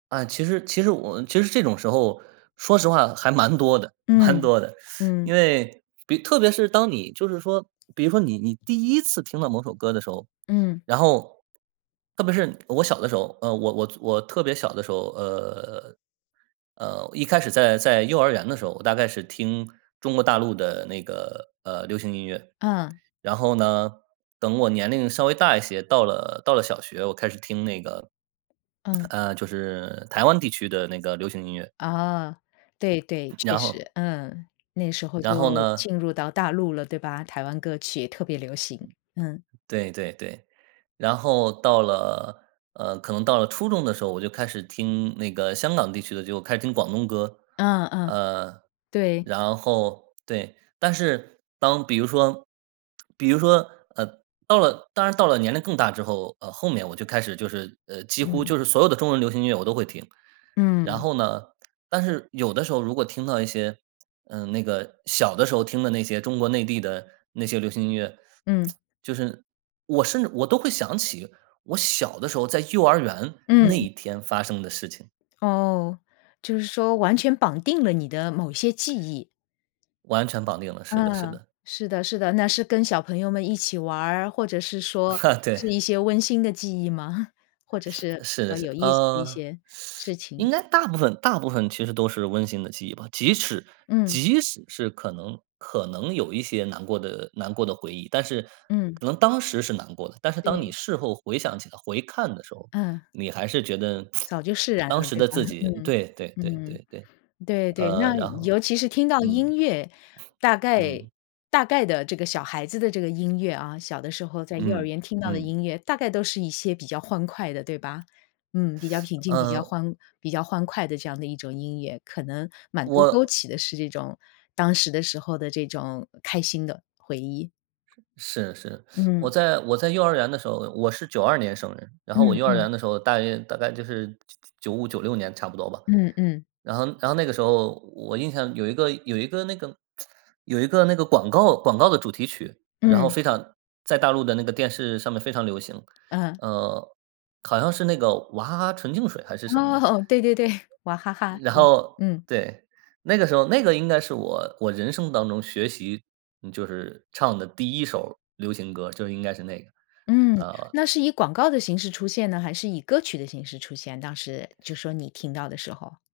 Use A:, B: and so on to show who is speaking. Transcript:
A: 啊，其实其实我其实这种时候，说实话还蛮多的蛮
B: 嗯，
A: 多的。
B: 嗯。
A: 因为比特别是当你就是说比如说你你第一次听到某首歌的时候，
B: 嗯。
A: 然后特别是我小的时候，呃，我我做我特别小的时候，呃，呃，一开始在在幼儿园的时候，我大概是听中国大陆的那个呃，流行音乐。
B: 嗯。
A: 然后呢，等我年龄稍微大一些，到了到了小学，我开始听那个
B: 嗯。
A: 呃，就是台湾地区的那个流行音乐。
B: 啊。对对，确
A: 然后
B: 实，嗯，那时候就
A: 然后呢
B: 进入到大陆了，对吧？台湾歌曲特别流行，嗯。
A: 对对对，然后到了呃，可能到了初中的时候，我就开始听那个香港地区的，就开始听广东歌。
B: 嗯嗯，
A: 呃，
B: 对。
A: 然后对，但是当比如说比如说，呃，到了当然到了年龄更大之后，呃，后面我就开始就是呃，几乎
B: 嗯。
A: 就是所有的中文流行音乐我都会听，然
B: 嗯。
A: 后呢但是有的时候如果听到一些嗯，那个小的时候听的那些中国内地的那些流行音乐，
B: 嗯。
A: 就是我甚至我都会想起我小的时候在幼儿园那
B: 嗯。
A: 一天发生的事情。
B: 哦，就是说完全绑定了你的某一些记忆。
A: 完全绑定了，是的是
B: 嗯，
A: 的。
B: 是的是的。那是跟小朋友们一起玩儿，或者是说 是
A: 对。
B: 一些温馨的记忆吗？或者是比
A: 是的，
B: 较
A: 是
B: 有意思的一
A: 嗯，
B: 些事 情。
A: 应该大部分大部分其实都是温馨的记忆吧。即使
B: 嗯。
A: 即使是可能可能有一些难过的难过的回忆，但是
B: 嗯。
A: 可能当时是难过的，但是当你
B: 对。
A: 事后回想起来，回看的时候，
B: 嗯。
A: 你还是觉得
B: 早 就释然
A: 当
B: 了，
A: 时
B: 对
A: 的
B: 吧？
A: 自 己
B: 嗯，
A: 对对对
B: 嗯。
A: 对对，
B: 对对，
A: 呃，
B: 那
A: 然后
B: 尤其是听到
A: 嗯。
B: 音乐，大概
A: 嗯。
B: 大概的这个小孩子的这个音乐啊，小的时候在幼儿
A: 嗯，
B: 园听到的
A: 嗯。
B: 音乐，大概都是一些比较欢快的，对吧？嗯，比较平静，比较
A: 嗯
B: 欢比较欢快的这样的一种音乐，可能满足勾
A: 我
B: 起的是这种当时的时候的这种开心的回忆。
A: 是是，我
B: 嗯。
A: 在我在幼儿园的时候我是92年生人，然后我
B: 嗯
A: 幼儿
B: 嗯。
A: 园的时候大约大概就是9995、96年差不多吧，
B: 嗯嗯。
A: 然后然后那个时候我印象有一个有一个那个 有一个那个广告广告的主题曲，然后
B: 嗯。
A: 非常在大陆的那个电视上面非常流行。
B: 嗯。
A: 呃，好像是那个娃哈哈纯净水还是什么的。
B: 哦，对对对，娃哈哈，
A: 然
B: 对，
A: 后
B: 嗯。
A: 对，那个时候那个应该是我我人生当中学习就是唱的第一首儿流行歌，就应该是那个，
B: 嗯，
A: 呃。
B: 那是以广告的形式出现呢？还是以歌曲的形式出现？当时就说你听到的时候。